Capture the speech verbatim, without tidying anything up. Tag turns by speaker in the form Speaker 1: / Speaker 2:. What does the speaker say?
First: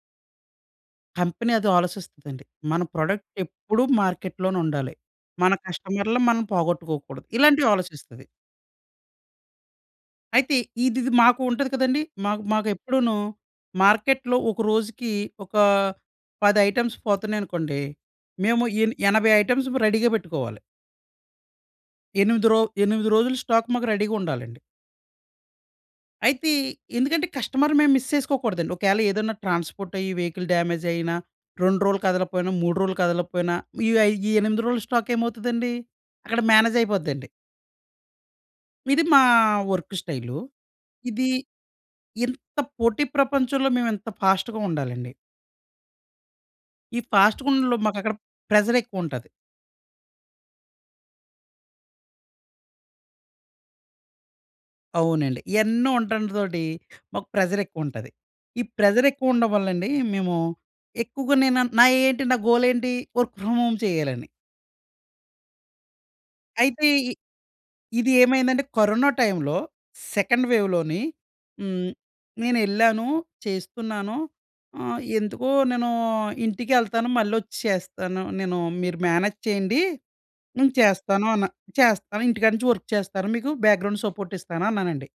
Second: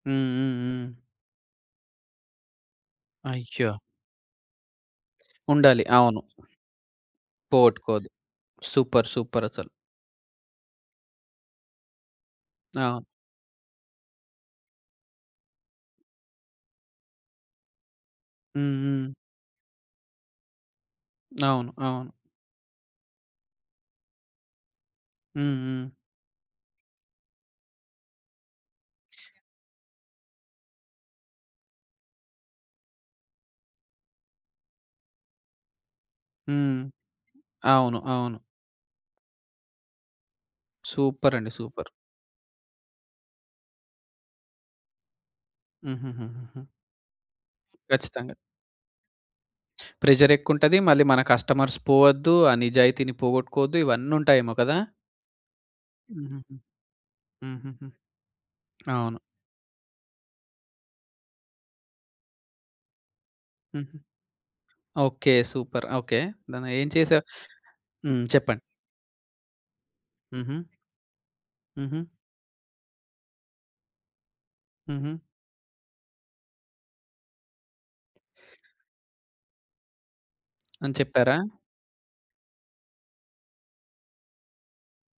Speaker 1: హ్మ్, హ్మ్, హ్మ్.
Speaker 2: కంపెనీ అది ఆలోసిస్తదండి. మన ప్రోడక్ట్
Speaker 1: అయ్యో!
Speaker 2: ఎప్పుడూ మార్కెట్‌లోనుండాలి. మన
Speaker 1: ఉండాలి.
Speaker 2: కస్టమర్‌లు
Speaker 1: అవును.
Speaker 2: మనల్ని పోగొట్టుకోకూడదు. ఇలాంటివి
Speaker 1: పోగొట్టుకోవద్దు.
Speaker 2: ఆలో‌సిస్తది.
Speaker 1: సూపర్ సూపరసలు.
Speaker 2: అయితే ఈదిది మాకుంటది కదండీ. మాకు
Speaker 1: ఆ!
Speaker 2: మాకెప్పుడునూ మార్కెట్‌లో ఒక రోజుకి ఒక పది ఐటెమ్స్ పోతున్నాయనుకోండి, మేము
Speaker 1: హ్మ్,
Speaker 2: ఎన్
Speaker 1: హ్మ్.
Speaker 2: ఎనభై ఐటెమ్స్ రెడీగా బెట్టుకోవాలి.
Speaker 1: అవును, అవును.
Speaker 2: ఎనిమిది రో ఎనిమిది రోజులు స్టాక్ మాకు రెడీగుండాలండి.
Speaker 1: హ్మ్, హ్మ్.
Speaker 2: అయితే ఎందుకంటే కస్టమర్‌ని మేము మిస్ చేసుకోకూడదండి. ఒకేల ఏదన్నా ట్రాన్స్‌పోర్టయ్యి వెహికల్ డ్యామేజయినా రెండు రోజులు కదలకపోయినా, మూడు రోజులు కదలకపోయినా ఈ వ ఈ ఎనిమిది రోజుల స్టాకేమవుతదండి అక్కడ
Speaker 1: హ్మ్.
Speaker 2: మేనేజయిపోద్దండి.
Speaker 1: అవును, అవును.
Speaker 2: ఇది మా వర్కు స్టైలు. ఇది
Speaker 1: సూపరండి. సూపర్.
Speaker 2: ఇంత పోటీ ప్రపంచంలో మేమెంత ఫాస్ట్‌గా ఉండాలండి.
Speaker 1: హుహుహు.
Speaker 2: ఈ ఫాస్ట్‌గుండడంలో మాకక్కడ
Speaker 1: ఖచ్చితంగా.
Speaker 2: ప్రెషరెక్కువుంటది.
Speaker 1: ప్రెషరెక్కువుంటది. మళ్ళీ మన కస్టమర్స్ పోవద్దు. ఆ నిజాయితీని పోగొట్టుకోవద్దు. ఇవన్నుంటాయేమో కదా!
Speaker 2: అవునండి. ఎన్నో ఉంటం
Speaker 1: హుహుహు.
Speaker 2: తోటి మాకు
Speaker 1: హుహుహు.
Speaker 2: ప్రెషరెక్కువుంటది. ఈ
Speaker 1: అవును.
Speaker 2: ప్రెషరెక్కువ ఉండడం వల్లండి మేము ఎక్కువగా నేను న నా ఏంటి నా గోలేంటి వర్క్ ఫ్రమ్ హోమ్
Speaker 1: హుహు.
Speaker 2: చెయ్యాలని.
Speaker 1: ఓకే. సూపర్. ఓకే.
Speaker 2: అయితే
Speaker 1: దాన్నేం
Speaker 2: ఇ
Speaker 1: చేసావ్?
Speaker 2: ఇది
Speaker 1: హ్మ్. చెప్పండి.
Speaker 2: ఏమైందంటే కరోనా టైంలో సెకండ్
Speaker 1: హుహు.
Speaker 2: వేవ్‌లోని మ్
Speaker 1: హుహు.
Speaker 2: నేనెళ్లాను, చేస్తున్నాను. ఆహ్,
Speaker 1: హుహు.
Speaker 2: ఎందుకో "నేను ఇంటికెళ్తాను మళ్ళొచ్చి చేస్తాను. నేను మీరు మేనేజ్ చేయండి నేను
Speaker 1: అని
Speaker 2: చేస్తాను"
Speaker 1: చెప్పారా?
Speaker 2: అన్నా. "చేస్తాను ఇంటికాడ నుంచి వర్క్ చేస్తాను మీకు బ్యాక్‌గ్రౌండ్ సపోర్ట్ ఇస్తాను" అన్నానండి.